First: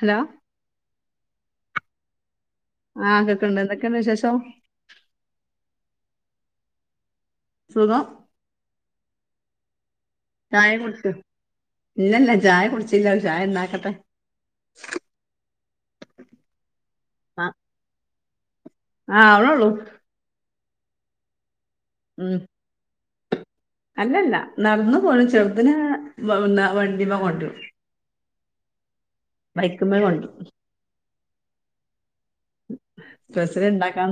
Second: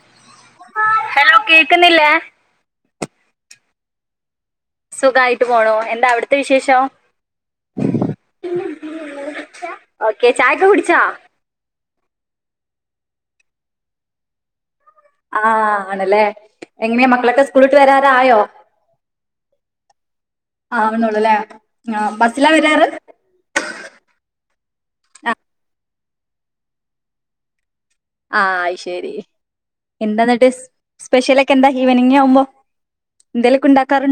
Hello കേക്ക്ന്നില്ലേ? ആ കേക്ണ്ട് എന്തൊക്കെണ്ട് വിശേഷം സുഖായിട്ട് പോണോ എന്താ അവിടുത്തെ വിശേഷം സുഖം [unintelligible] ചായൊക്കെ ചായ കുടിച്ചാ കുടിച്ചു. ഇല്ലല്ല ചായ കുടിച്ചില്ല ചായണ്ടാക്കട്ടെ. ആ ആണല്ലേ എങ്ങനെയാ മക്കളൊക്കെ സ്കൂളിട്ട് വരാറായോ? ആ ആവണൊള്ളൂ. ആ ആവ്ണുള്ളൂല്ലേ, ആ ബസ്സിലാ വരാറ്? അല്ലല്ല നടന്നു പോരും ചെറുതിന്നെ വണ്ടിമ്മ കൊണ്ടരും. ആ അയ് ശരി. ബൈക്ക്മ്മേ കൊണ്ടരും. സ്പെഷ്യലക്കെന്താ ഇവനിങ് സ്പെഷ്യൽണ്ടാക്കാൻ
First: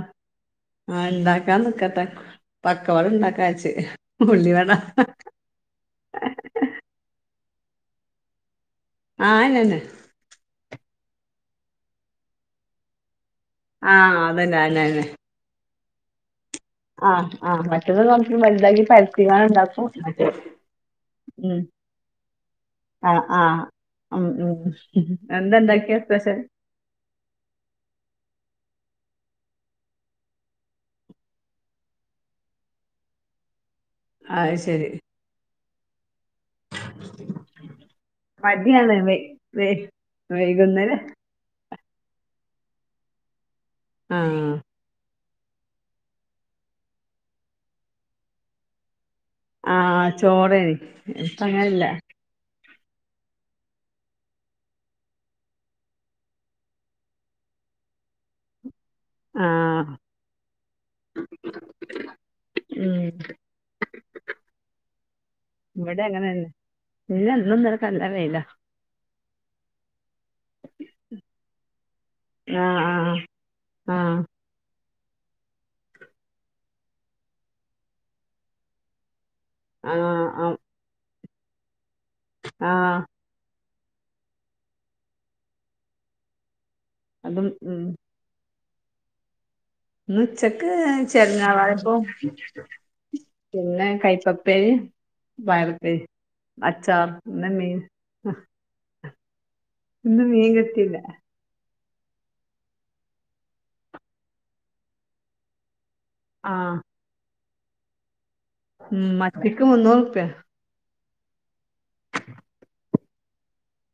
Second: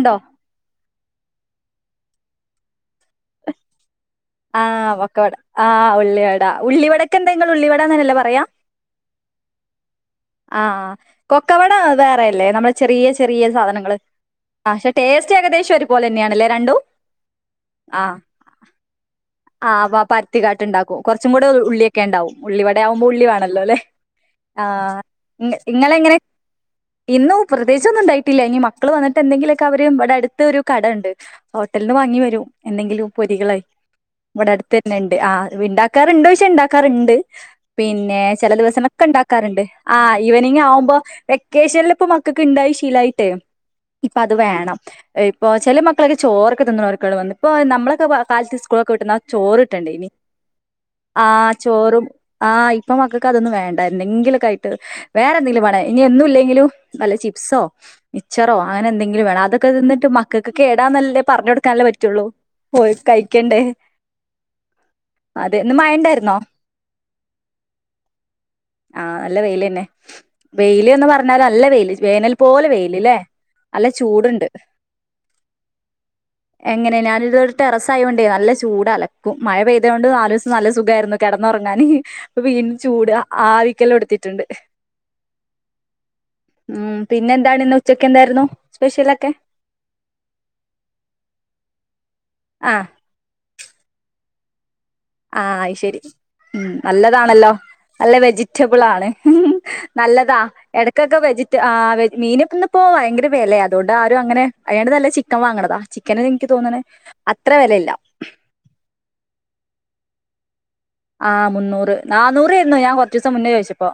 ആ ഇണ്ടാക്കാൻ നിക്കട്ടെ. പക്കവണ്ടാക്കാച്ചു. ആ പൊക്കവട ആ ഉള്ളിവടാ ഉള്ളിവടക്കന്തെങ്ങൾ ഉള്ളിവടാന്നല്ലേ പറയാ? ആ അന്ന ന്നെ. ആ കൊക്കവട വേറെല്ലേ, നമ്മളെ ചെറിയ ചെറിയ സാധനങ്ങള്. ആഹ് അതന്നെ ആ പക്ഷെ അയന്നെന്നെ ടേസ്റ്റ് ഏകദേശം ഒരുപോലെന്നെയാണല്ലേ രണ്ടും ആഹ് ആഹ് മറ്റത് ആ കൊറച്ച് വലുതാക്കി പരത്തിങ്ങാണ്ട് ആ ഇണ്ടാക്കും പ്പൊ മറ്റേത് പരുത്തികാട്ട്ണ്ടാക്കും കുറച്ചുംകൂടെ ഉം ഉള്ളിയൊക്കെ ണ്ടാവും. ഉള്ളിവടാവുമ്പോ ആഹ് ഉള്ളി ആഹ് വാണല്ലോ ല്ലേ? ഉം ഉം. ഇങ്ങ എന്താ ഇണ്ടാക്കിയെ ഇങ്ങളെങ്ങനെ സ്പെഷ്യൽ ഇന്നും പ്രത്യേചൊന്നും ഉണ്ടായിട്ടില്ല ഇനി മക്കള് വന്നിട്ടന്തെങ്കിലൊക്കെ അവര് ഇവടെ അടുത്തൊരു കടണ്ട് ഹോട്ടൽന്ന് വാങ്ങി വരും. എന്തെങ്കിലും പൊരികളായി ഇവിടെ അഹ് ശരി അടുത്തന്നെണ്ട് ആഹ് ഇണ്ടാക്കാറുണ്ട് ഇണ്ടാക്കാറുണ്ട് പിന്നെ ചെല ദിവസ മടിയാണ് വൈ മക്കെണ്ടാക്കാറുണ്ട്. വൈ ആ ഈവനിങ് ആവുമ്പോ വൈകുന്നേരം വെക്കേഷനിൽ ഇപ്പ മക്കക്ക്ണ്ടായി ശീലായിട്ടേ ഇപ്പത് ആഹ് വേണം. ഇപ്പോ ചെല മക്കളൊക്കെ ചോറൊക്കെ തിന്നുണോർക്ക് വന്ന ഇപ്പോ നമ്മളൊക്കെ കാലത്ത്ൽ സ്കൂളൊക്കെ വിട്ടു ആഹ് ചോറിട്ടണ്ടയ്നി ചോറേനി ആ ഇപ്പ അങ്ങനല്ല ചോറും ആ ഇപ്പ മക്കൾക്ക് അതൊന്നും വേണ്ട എന്തെങ്കിലൊക്കെ വേറെന്തെങ്കിലും വേണെ ഇനി എന്നുംല്ലെങ്കിലും നല്ല ചിപ്സോ മിച്ചറോ അങ്ങനെന്തെങ്കിലും വേണം ആഹ് അതൊക്കെതിന്നിട്ട് മക്കൾക്ക് കേടാന്നല്ലേ പറഞ്ഞൊടുക്കാനല്ലേ പറ്റുള്ളൂ പോയി ഉം കഴിക്കണ്ടേ. അതെ ഇന്ന് മഴ ഇവടെ ഉണ്ടായിരുന്നോ അങ്ങനെല്ല പിന്നെഇന്നുന്നലക്കല്ല വെയില. വെയ്ലന്നെ വെയ്ൽന്ന് പറഞ്ഞൽ നല്ല വെയി വേനൽ പോലെ വേയിൽ ആഹ് ല്ലേ നല്ല ആഹ് ചൂടുണ്ട്. എങ്ങനെ ഞാനിതൊരു ടെറസ് ആയോണ്ടേ നല്ല ചൂടാല മഴ ആഹ് പെയ്തോണ്ട് ആഹ് നാലൂസം ആഹ് നല്ല സുഖായിരുന്നു കെടന്നുറങ്ങാന് ഇപ്പ വീണ്ടും ആഹ് ചൂട് ആവി ക്കലോടുത്തിട്ടുണ്ട് മ് അതും പിന്നെന്താണ് ഉം ഇന്നുച്ചക്കെന്തായിരുന്നു? സ്പെഷ്യലൊക്കെ? ന്ന് ഉച്ചക്ക് ചെരങ്ങാ താളിപ്പും ആഹ് പിന്നെ കൈപ്പപ്പേരി ആ അത്‌ ശരി മ് ഇന്ന് നല്ലതാണല്ലോ മീൻ നല്ല വെജിറ്റബിൾ ആണ്. ഇന്ന് നല്ലതാ മീൻ കിട്ടിയില്ല ഇടക്കൊക്കെ വെജിറ്റ ആ മീനപ്പന്നപ്പോ ഭയങ്കരവിലയ അതൊണ്ട് ആരുംങ്ങനെ അയ്നാട്ടി നല്ലത് ചിക്കൻ വാങ്ങണതാ. ചിക്കന് എനിക്ക് തോന്നണ അത്ര വിലല്ല. മ് മത്തിക്ക് മുന്നൂറുപ്യ. ആഹ് മുന്നൂറ് നന്നൂറായ്രുന്നു ഞാൻ കുറചീസം മുന്നേ ചോയ്ച്ചപ്പോ.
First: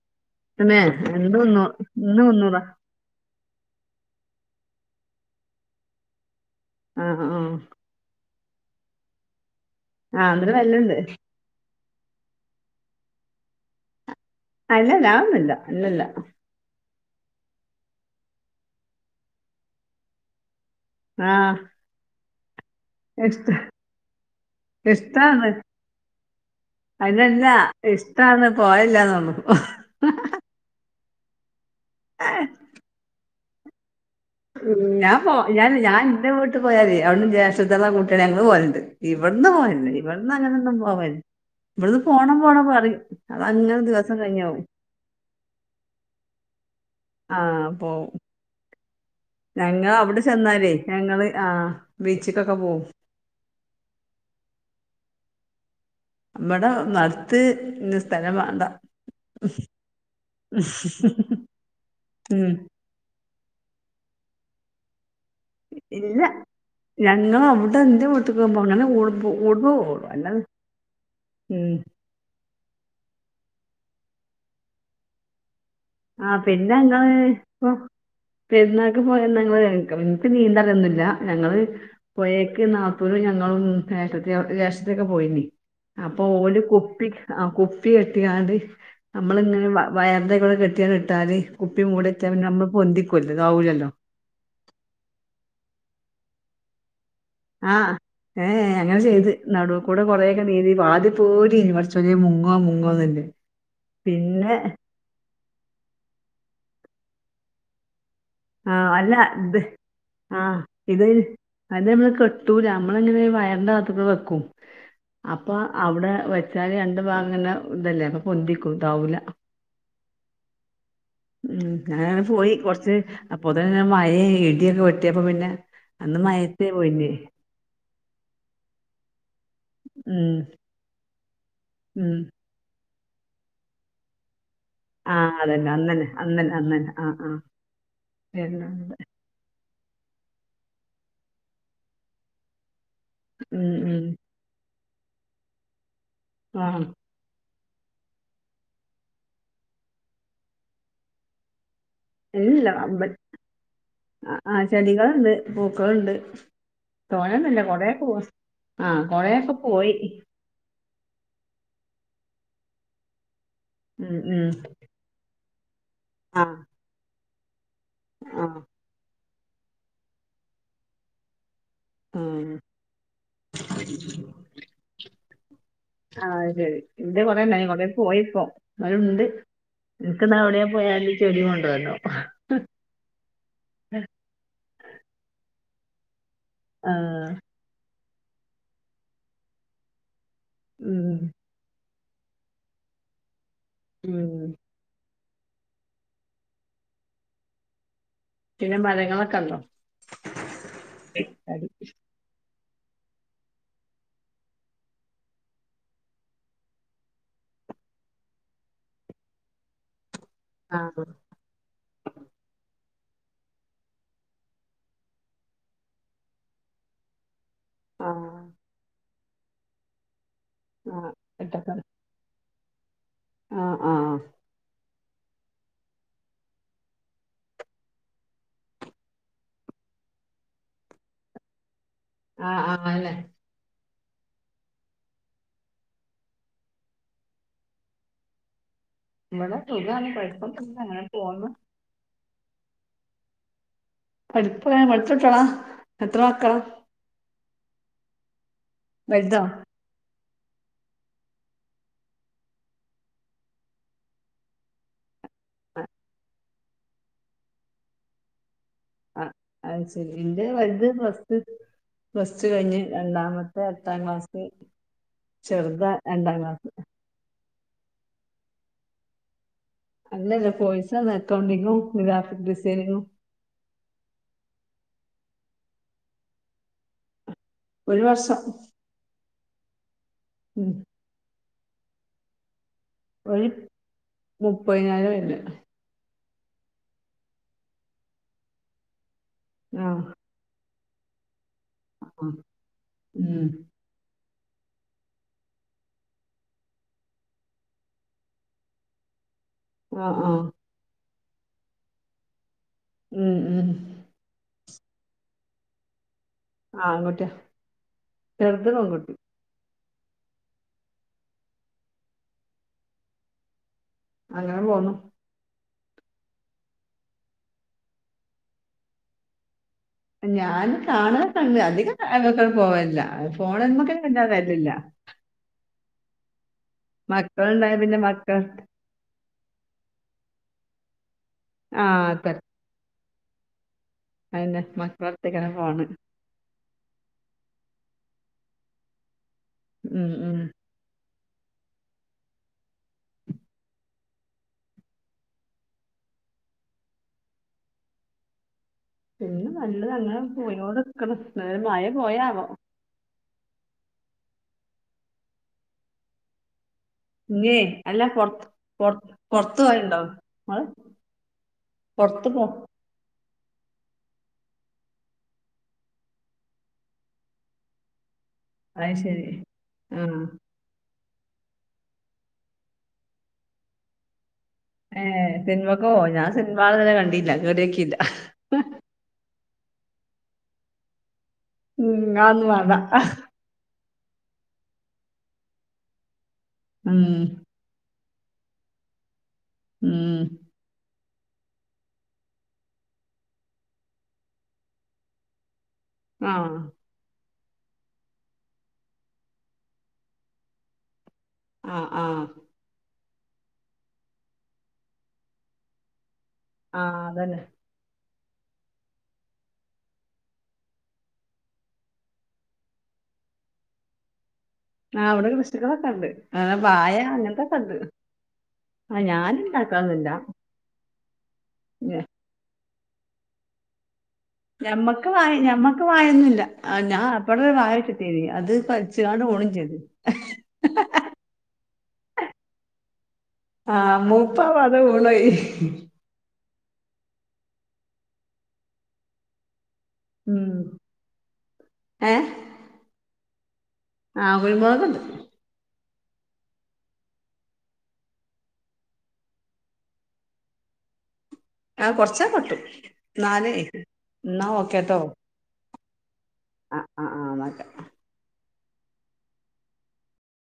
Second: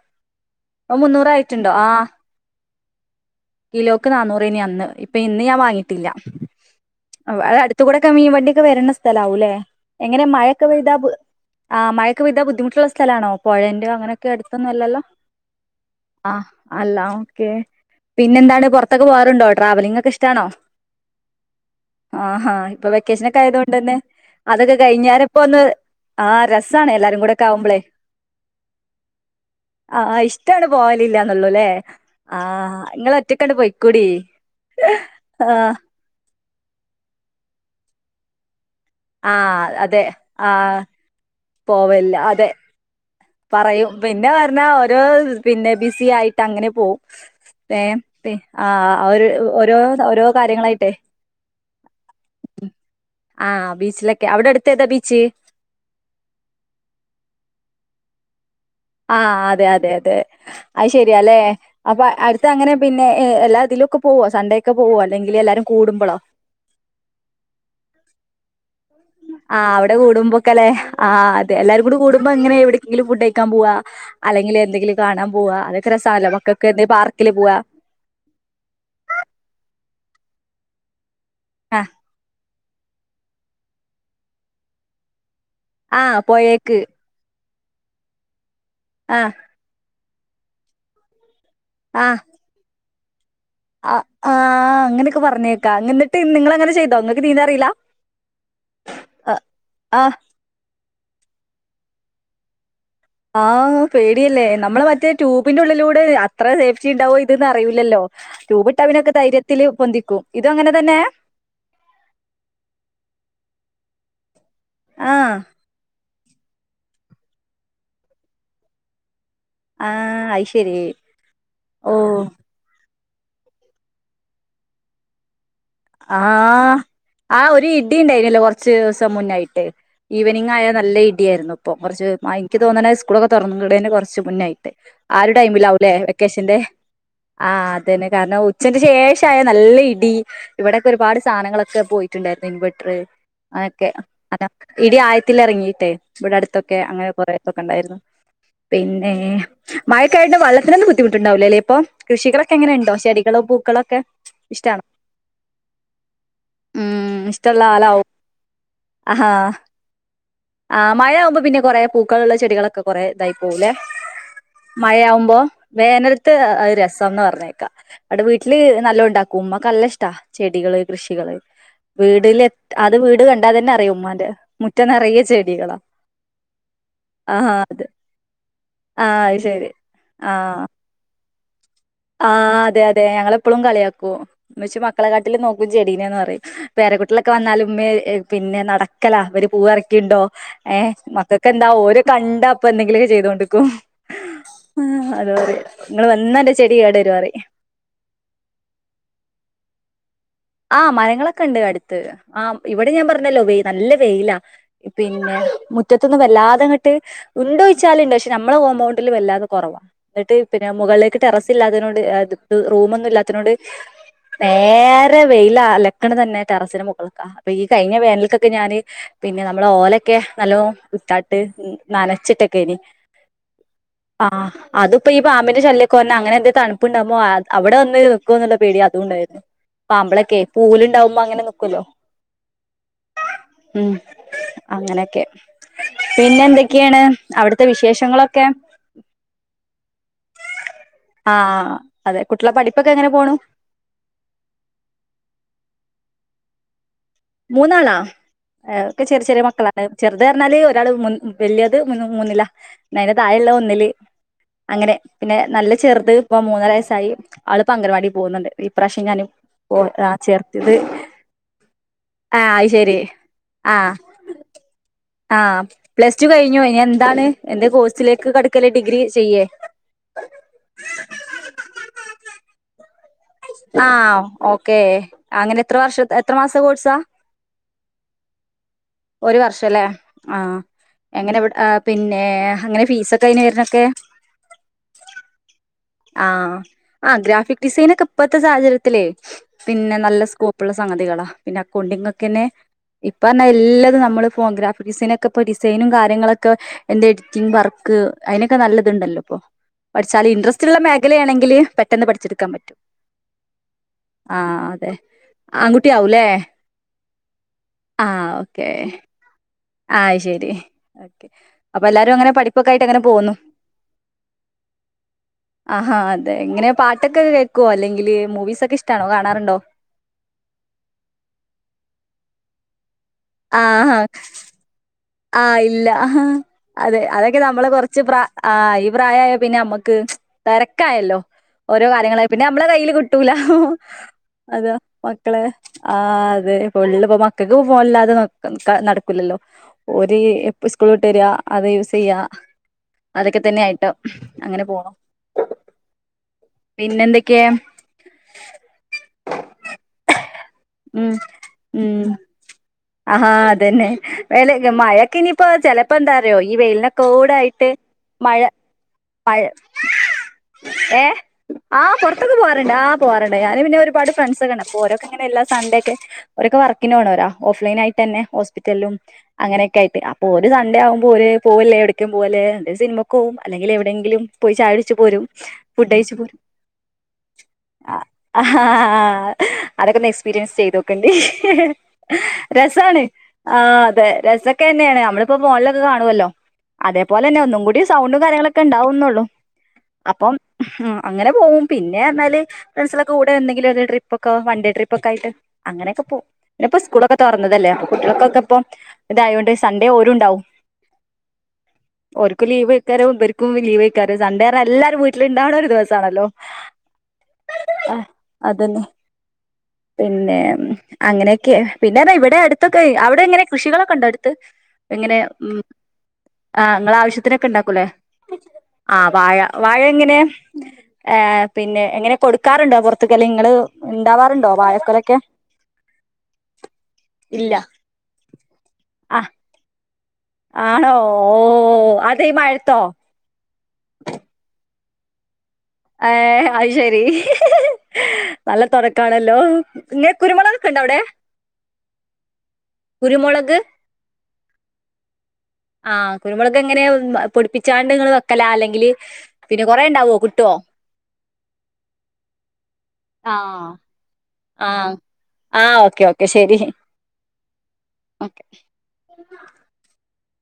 എന്നേ എന്തന്നു ഇന്ന് മുന്നൂറാ. കിലോക്ക് നന്നൂറയ്ൻ അന്ന് ഇപ്പൊ ഇന്ന് ഞാൻ വാങ്ങിട്ടില്ല ആഹ് അ ആഹ് അടുത്തുടൊക്കെ മീൻ വണ്ടി വരുന്ന സ്ഥലവുംല്ലേ എങ്ങനെ ആഹ് ഇന്നലെ മഴൊക്കെ പെയ്താ വെല്ലണ്ട് ആ മഴൊക്കെ പെയ്ത ബുദ്ധിമുട്ടുള്ള സ്ഥലണോ പുഴന്റെ അങ്ങനെ അടുത്തൊന്നും അല്ലല്ലോ അല്ലല്ല അതൊന്നുല്ല അല്ലല്ല. ആ അല്ല ഓക്കേ പിന്നെന്താണ് പുറത്തൊക്കെ പോവാറുണ്ടോ ട്രാവലിംഗക്കെ ഇഷ്ടാണോ? ആഹ ആഹാ ഇപ്പൊ വെക്കേഷനൊക്കെ ആയത കൊണ്ട് തന്നെ അതൊക്കെ കഴിഞ്ഞിരെപ്പ ഒന്ന് ആ അയിനല്ല ഇഷ്ടാണ് പോയേല്ല ന്നുള്ളൂ പോവലില്ലന്നള്ളൂല്ലേ ആ നിങ്ങള ഒറ്റക്കണ്ട് പോയിക്കൂടി ഉ ഞാൻ ഞൻ ഞാൻ എന്റെ വീട്ട് പോയാല അവിട്ന്ന് ജേഷ്ട്ടത്തെള്ള കൂട്ടിയാണ് ഞങ്ങൾ പോയലുണ്ട് ഇവിടന്ന് ആഹ് പോയില്ല അതെ ഇവിടന്ന് അങ്ങനെ ഒന്നും ആഹ് പോവല്ല ഇവിടുന്ന് പോവല്ല പോണം അതെ പോണം പറയും അതങ്ങനെ പറയും ദിവസം പിന്നെ കഴിഞ്ഞാവും. പറഞ്ഞാ ഓരോ പിന്നെ ബിസി ആയിട്ട് അങ്ങനെ പോ ആഹ് പോവും. ആ ഓരോ ഓരോ കാര്യങ്ങളായിട്ടെ ബിച്ചിക്കൊക്കെ പോ ആഹ ബീച്ചിലൊക്കെ അവിടെ അടുത്ത ഏതാ ബീച്ച് നമ്മടെ നടുത്ത് സ്ഥലം വാണ്ട ആഹ അതെ അതെ അതെ അത് ശെരിയ അല്ലെ അപ്പൊ അടുത്ത ഉം അങ്ങനെ പിന്നെ എല്ലാ ഇതിലും ഒക്കെ പോവ സൺഡേ ഒക്കെ പോവ ഇല്ല ഞങ്ങ അവിടെ എന്ത് വീട്ടിക്ക് പോ അങ്ങനെ കൂടുമ്പോ കൂടുമ്പോ അവിടെ പോകുള്ളൂ. അല്ലാതെ കൂടുമ്പോക്കല്ലെ അ ഉം എല്ലാരും കൂടുമ്പോ അങ്ങന എവിടെക്കെങ്കിലും ഫുഡ് പോ അല്ലെങ്കിൽ എന്തെങ്കില കാണാൻ പോവാ രസാണല്ലോ ആ മക്കൾക്ക് പിന്നെ എന്തെ അങ്ങള് പാർക്കില് പോവാ പ്പം പെര്ന്നാക്ക് പോയന്നങ്ങള് എനിക്ക് നീന്താനൊന്നറിയില്ല ഞങ്ങള് ആ പോയ നാത്തൂനും ഞങ്ങളും ഏട്ടത്തി ജേഷ്ടത്തൊക്കെ പോയിനി ആ അപ്പൊ ഒരു ഓല് പൊഴേക്ക് കുപ്പി കുപ്പി കെട്ടിയാല് ആ നമ്മളിങ്ങനെ വയറിന്റെ കൂടെ കെട്ടിയാണ് ഇട്ടാല് കുപ്പി ആ മൂടച്ചൻ നമ്മ പൊന്തി ആ ആ അങ്ങനെയൊക്കെ പറഞ്ഞേക്കാ എന്നിട്ട്ട്ട് നിങ്ങള് അങ്ങനെ ചെയ്തോ അ ആഹ് ഏ അങ്ങനെ ചെയ്ത് ആ ആ നടുകൂടെ കൊറെൊക്കെ നീന്തി വാതി പേടിയേനി പാച്ചോനെ മുങ്ങോ മു ആഹ് പേടിയല്ലേ നമ്മെ മറ്റേ ട്യൂപ്പിന്റെ ഉള്ളിലൂടെ അത്ര സേഫ്റ്റി ഉണ്ടാവോ ഇതന്ന് അറിയില്ലോ ആഹ് അല്ല ഇത് ഇതും ആഹ് അങ്ങനെ തന്നെ ഇത് അതയ്ന് നമ്മള് കെട്ടൂല നമ്മള് ഇങ്ങനെ വയറിന്റെ ഭാഗത്ത് വ ആ അപ്പ അവിടെ വച്ചാലി രണ്ട് ഭാഗം അങ്ങനെ ഇതല്ലേ അപ്പൊ പൊന്തിക്കും ഇതാവൂല ആ അയ്ശരി ഓ ഉ പോയി കൊറച്ച് അപ്പൊതുന് മഴയും ഇടിയൊക്കെ വെട്ടിയപ്പ പിന്നെ അന്ന് മഴയത്തേ ആഹ് പോയിന് ആ ഒരു ഇടി ഉണ്ടായിുന്നല്ലോ കുറച്ചു ദിവസം മുന്നായിട്ട് ഉം ഈവനിങ് ആയാൽ നല്ല ഇടിയായിരുന്നു ഇപ്പൊ കൊറച്ച് ഉം എനിക്ക് തോന്നണ സ്‌കൂളൊക്കെ തൊറക്ക്ടേന് കൊറച്ച് മുന്നയിട്ട് ആ ഒരു അതന്നെ ടൈമിലാവല്ലേ അന്നന്നെ അന്നന്നെ വെക്കേഷന്റെ അന്നന്നെ ആ ആ ആഹ് അതെ കാരണം ഉച്ചന്റെ പെരുന്നാളിന്റെ ശേഷായ നല്ല ഇ ഇവിടെൊക്കെ ഒരുപാട് സാധനങ്ങളൊക്കെ പോയിട്ടുണ്ടായിരുന്നു ഇൻവെർട്ടർ ഉം അതൊക്കെ ഉം അതൊ ഇടി ആയത്തിൽ ഇറങ്ങീയിട്ടെ ഇവിടെ ആ അടുത്തൊക്കെ അങ്ങനെ കൊറെ തൊക്കെ ഉണ്ടായിരുന്നു പിന്നെ മഴക്കായി വെള്ളത്തിനൊന്നും ബുദ്ധിമുട്ടുണ്ടാവില്ലോ അല്ലേ ഇപ്പൊ കൃഷികളൊക്കെ ഇല്ല എങ്ങനെ ഉണ്ടോ അമ്പൽ ചെടികളോ പൂക്കളോ ഒക്കെ ഇഷ്ടണോ ണ്ട് പൂക്കളുണ്ട് തോനെന്നുല്ല ഇഷ്ടമുള്ള കൊറെക്കെ ആളാവും പോ ആ ആഹാ കൊറെയൊക്കെ പോയി ആ മഴയാകുമ്പോൾ പിന്നെ കൊറെ പൂക്കളുള്ള ചെടികളൊക്കെ കുറെ ഇതായി പോല്ലെ ഉം ഉം മഴയാവുമ്പോ വേനലത്ത് ആ ഒരു രസംന്ന് പറഞ്ഞ അവിടെ ആ വീട്ടില് നല്ല ഉണ്ടാക്കും ഉമ്മക്ക്ല്ല ഇഷ്ടാ ചെടികള് കൃഷികള് ആ വീടിലെ അത് വീട് കണ്ടാ തന്നെ അറിയും ഉമ്മാന്റെ മുറ്റം നിറയിയ ചെടികളാ ആഹ് ശരി ഇത് ആഹാ കൊറെണ്ടായിനി അത് കൊറേ പോയിപ്പോ ആ നാലുണ്ട് അത് ശരി എനക്ക്താ അവിടെയാ പോയല് ആ അതെ അതെ ഞങ്ങള് എപ്പോഴും കളിയാക്കൂ മ്മച്ചി മക്കളെ കാട്ടിലും നോക്കും ചെടികളെന്ന് പറഞ്ഞു ആഹ് പേരക്കുട്ടിലൊക്കെ വന്നാലും ഉമ്മേ പിന്നെ നടക്കല അവര് പൂവ് പറിക്കിണ്ടോ ഏഹ് ഉം മക്കൾക്കെ എന്താ ഓര് കണ്ട അപ്പ എന്തെങ്കിലുമൊക്കെ ചെയ്തോണ്ടിരിക്കോ ഉം അത് ങ്ങള് വന്ന ന്റെ ചെടി കേട് വരും പറയും പിന്നെ മരങ്ങളൊക്കെണ്ടോ ആ് മരങ്ങളൊക്കെ ഉണ്ട് അടുത്ത് ആ ഇവിടെ ഞാൻ പറഞ്ഞല്ലോ വെ നല്ല വെയിലാ പിന്നെ മുറ്റത്തൊന്നും വല്ലാതെങ്ങട്ട് ചോദിച്ചാലുണ്ട് പക്ഷെ നമ്മളെ കോമ്പൗണ്ടില് വല്ലാതെ കൊറവ ന്നിട്ട് പിന്നെ ആഹ് മുകളിലേക്ക് ടെറസ് ഇല്ലാത്തതിനോ റൂ ല്ലാത്തിനോട് നേരെ വെയില് അലക്കണ തന്നെ ടെറസിന് മുകളൾക്ക അപ്പൊ ഈ കഴിഞ്ഞ ആഹ് വേനലക്കൊക്കെ ഞാന് പിന്നെ നമ്മുടെ ഓലൊക്കെ നല്ലോ ആഹ് ഉട്ടാട്ട് ഇട്ടക്കറി നനച്ചിട്ടക്കൈനു ആഹ് ആഹ് ആ ഇപ്പൊ ഈ പാമ്പിന്റെ ശല്യകൊവേരണ് എന്തൊ തണുപ്പുണ്ടാുമോ അവിടെ വന്ന് നിൽക്കുവ എന്ന പേടി അതുകൊണ്ടായിരുന്നു പാമ്പളൊക്കെ പൂലുണ്ടാവുമ്പോ അങ്ങനെ നിക്കൊല്ലോ ആഹ് ആഹ് അല്ലേ ഉം അങ്ങനെയൊക്കെ പിന്നെ എന്തൊക്കെയാണ് അവിടുത്തെ വിശേഷങ്ങളൊക്കെ ഇവിടെ സുഖാണ് കുഴപ്പൊന്നൂല്യ അങ്ങനെ പോുന്നു കുട്ടളെ പഠിപ്പൊക്കെ എങ്ങനെ പോണു പഠിപയാ പഠിച്ചട്ട്യളാ എത്രവക്കള മൂന്നാളാ ഒക്കെ ചെറ്യ വലുതോ ചെറ്യ മക്കളാണ് ചെറ അത്റഞ്ഞാല് ഒരാള് വെല്യത് മൂന്നിലാ നേരെ താഴള്ളത് ഒന്നില് അങ്ങനെ പിന്നെ നല്ല ചെറുത് ഇപ്പ മൂന്നരസ്സായി ആളിപ്പോ അംഗൻവാടി പോന്നുണ്ട് ആ അത് ശരി ന്റെ വലുത് പ്ലസ്ട് പ്ലസ്റ്റ് ആഹ് അത് കഴിഞ്ഞ് ശരി രണ്ടാമത്തെ ട്ടാം ക്ലാസ് ആ ചെറുത് പ്ലസ് ടു രണ്ടാം ക്ലാസ് കഴിഞ്ഞുവോനി എന്താണ് എന്തേ കോഴ്സിലേക്ക് കടക്കല് ഡിഗ്രി ചെയ്യേ അല്ലല്ല [unintelligible] അക്കൗണ്ടിങ്ങും ഗ്രാഫിക് ഡിസൈനിങ്ങും ആ ഓക്കേ അങ്ങനെ ത്ര വർഷ എത്ര മാസ്തെ കോഴ്സാ ഒരു വർഷം ഒരു വർഷല്ലേ ആ ഉം എങ്ങനെവി അപിന്നെ ഫീസൊക്കെ ഒരു അയനേട്ന്നക്കെ മുപ്പതിനായിരം വരുന്നേ ആ ആ ഗ്രാഫിക് ഡിസൈനക്കെ ഇപ്പത്തെ സാഹചര്യത്തിലേ പിന്നെ ആഹ് നല്ല സ്കോ പ്പുള്ള സംഗതികളാ പിന്നെ ആഹ് അക്കൗണ്ടിങ്ങക്കെനെ ഇപ്പന്ന ഉം എല്ലാതും മ്മള് ഫോഗ്രാഫിക്സൈനൊക്കെ പ്പോ ഡിസൈനും കാര്യങ്ങളൊക്കെ എന്ത എഡിറ്റിംഗ് വർക്ക് അതിനൊക്കെ നല്ലത്ണ്ടല്ലോ ഇപ്പൊ ആഹ് പഠിച്ചാല് ആഹ് ഇൻട്രസ്റ്റ് ഉള്ള മേഖല ആണെങ്കിൽ പെട്ടെന്ന് പഠിച്ചെടുക്കാൻ പറ്റും മ് മ് ആൺകുട്ടിയാവൂലെ ആ ആൺകുട്ടിയാ ആ ഓക്കേ ചെറുത് പെൺകുട്ടി ആയ്ശെരി അപ്പൊ എല്ലാരും അങ്ങനെ പഠിപ്പൊക്കൊയിട്ട് അങ്ങനെ പോന്നു അങ്ങനെ പോണു ആ അതെ ഇങ്ങനെ പാട്ടൊക്കെ കേക്കുവോ അല്ലെങ്കില് മൂവീസ് ഒക്കെ ഇഷ്ടാണോ കാണാറുണ്ടോ ഞാൻ കാണലൊക്കെ ണ്ട് അതികം പോവലില്ല [unintelligible] ആ ഇല്ല അതെ അതൊക്കെ നമ്മള് മക്കളുണ്ടായ പിന്നെ കൊറച്ച് പ്ര മക്കൾ ആ ഈ പ്രായായ പിന്നെമ്മുൺക്ക് തെരക്കായല്ലോ ഓരോ ആഹ് കാര്യങ്ങളായി അതെ പിന്നെ നമ്മളെ കയ്യില് കിട്ടൂല അതന്നെ അത മക്കളെ മക്കളടുത്തേക്കാണ് ഫോണ് ആ അതെ ഫുള്ള്പ്പോ മക്ക ഫോണല്ലാതെ നടക്കൂല്ലല്ലോ ഉം ഓര് ഉം എപ്പൊ സ്കൂൾ വിട്ട് വര്ന്ന അത് യൂസ് യ്യാ അതൊക്കെ തന്നെ ആയിട്ട് അങ്ങനെ പോണൂ പിന്നെന്തൊക്കെ പിന്നെ നല്ലതന്നെ ഉം പോയോട്നിക്കണ് മഴ മയ ഉം പോയാവോ ആഹാ അതന്നെ വെല മഴക്കനീപ്പോ ചെലപ്പന്താറിയോ ഈ വെയിലിന ഇഞ്ഞേ കോടായിട്ട് അല്ല മഴ പൊറത്ത് പൊറത്ത് പ പൊറത്ത് പോവലുണ്ടോ ഇങ്ങള് ഏ ആ പൊറത്ത് പൊറത്തൊക്കെ പോ പോവാറുണ്ട് ആ പോവാറുണ്ട് ഞാന് പിന്നെര്പാട്ള്ള ഫ്രണ്ട്സ് ഒക്കെണ്ട് അപ്പോ ഓരെക്കപ്പം ങ്ങനെ ല്ലാസൺടേക്ക് ഓരൊ ക്കെ വർക്കിന് പോണരാ ഓഫ്ലൈൻ ആയിട്ടന്നെ ഓസ്പിറ്റലും അത് ശരി അങ്ങനെക്കെയിട്ട് ആഹ് അപ്പോര് സൺഡേ ആ പോലെ പോവല്ലേവിടേക്കുംപോലെ സിനിമക്ക്പോവും അല്ലെങ്കിലെവിടെങ്കിലും പോയി ചായ കുടിച്ചു ഏ പോരും സിനിമക്ക് പോവോ ഫുഡയിച്ച് ഞാൻ പോരും സിനിമ ഇതുവരെ കണ്ടില്ല കേറിയോക്കിയില്ല ആ അതൊക്കന്ന് എക്സ്പീരിയൻസ് ചെയ്ത് നോക്കണ്ട് അങ്ങാന്നും വാണ്ട ആ അതെ രസൊക്കെന്നെയാണ് നമ്മളിപ്പോ ഫോണിലൊക്കെ കാണുവല്ലോ ഉം അതേപോലെന്നെ ഒന്നും കൂടി [inaudible] സൗണ്ടും കാര്യങ്ങളൊക്കെണ്ടാവുന്നുള്ളു ഉം അപ്പം അങ്ങനെ പോകും പിന്നെ എന്നാല് ഫ്രണ്ട്സിലൊക്കെ കൂടെ എന്തെങ്കിലുംക്കെ ട്രിപ്പക്കെ വൺ ഡേ ട്രിപ്പക്കായിട്ട് അങ്ങനെയൊക്കെ പോ ആ ളൊക്കെ തൊറന്നതല്ലേ അപ്പൊ കുട്ടികൾക്കൊക്കെ ഇപ്പം ഇതായോണ്ട് സൺഡേ ഓരുണ്ടാവും ആ ആ ഇക്കരവും ബൽക്കും ലീവേക്കാരം സണ്ടേറഞ്ഞ എല്ലാരും വീട്ടിലിണ്ടാവുന്ന ഒരു ദിവസാണല്ലോ ആ അതന്നെ അതന്നെ പിന്നെ അങ്ങനെ ഓക്കെ പിന്നെന്നാ ഇവിടെ അടുത്തൊക്കെ അവിടെ എങ്ങനെ കൃഷികളൊക്കെണ്ടൊ ആ ഇങ്ങനെ അവിടെ കൃഷികളൊക്കെ ഉണ്ട് അങ്ങനെ ആ വായ നിങ്ങളെ അങ്ങനത്തെ ആവശ്യത്തിനൊക്കെ ഒക്കെ ഉണ്ട് ഉണ്ടാക്കേല്ലേ ആ ഞാൻ വാഴ വാഴ ഉണ്ടാക്കാറില്ല എങ്ങനെ ആ പിന്നെ ഞ- എങ്ങനെ കൊടുക്കാറുണ്ട് പുൊറത്തക്ക് അല്ലെ നിങ്ങള് ഉണ്ടാവാറുണ്ടോ ഞമ്മക്ക് വാഴക്കൊലൊക്കെ വായ ഞമ്മക്ക് വായന്നില്ല ആ ഞാ ബട ഒരു ഇല്ല വാഴ ച്ചിട്ടിനി അത് കൊലിച്ചികാണ്ട് ആഹ് വിണും ചെയ്ത് ആണോ ഓ അതേമഴത്തോ ആഹ് മൂപ്പാവാതെ വിണോയി ഏ അത് ശരി നല്ല തുടക്കാണല്ലോ ഇങ്ങ ഉം കുരുമുളക് ക്കെ ഇണ്ട അവിടെ കുരുമുളക് ആഹ് കുരുമുളക്ണ്ട് ആഹ് കുരുമുളൊക്കെ എങ്ങനെ പൊടിപ്പിച്ചാണ്ട് നിങ്ങള് വെക്കല അല്ലെങ്കിൽ പിന്നെ കൊറെേ ഉണ്ടാവോ കുട്ടുവോ ആ കൊറച്ചാ കട്ടും നാല് ആഹ് ആഹ് ആഹ് ഓക്കെ ഓക്കെ ശരി ആ ആ ആ എന്നാ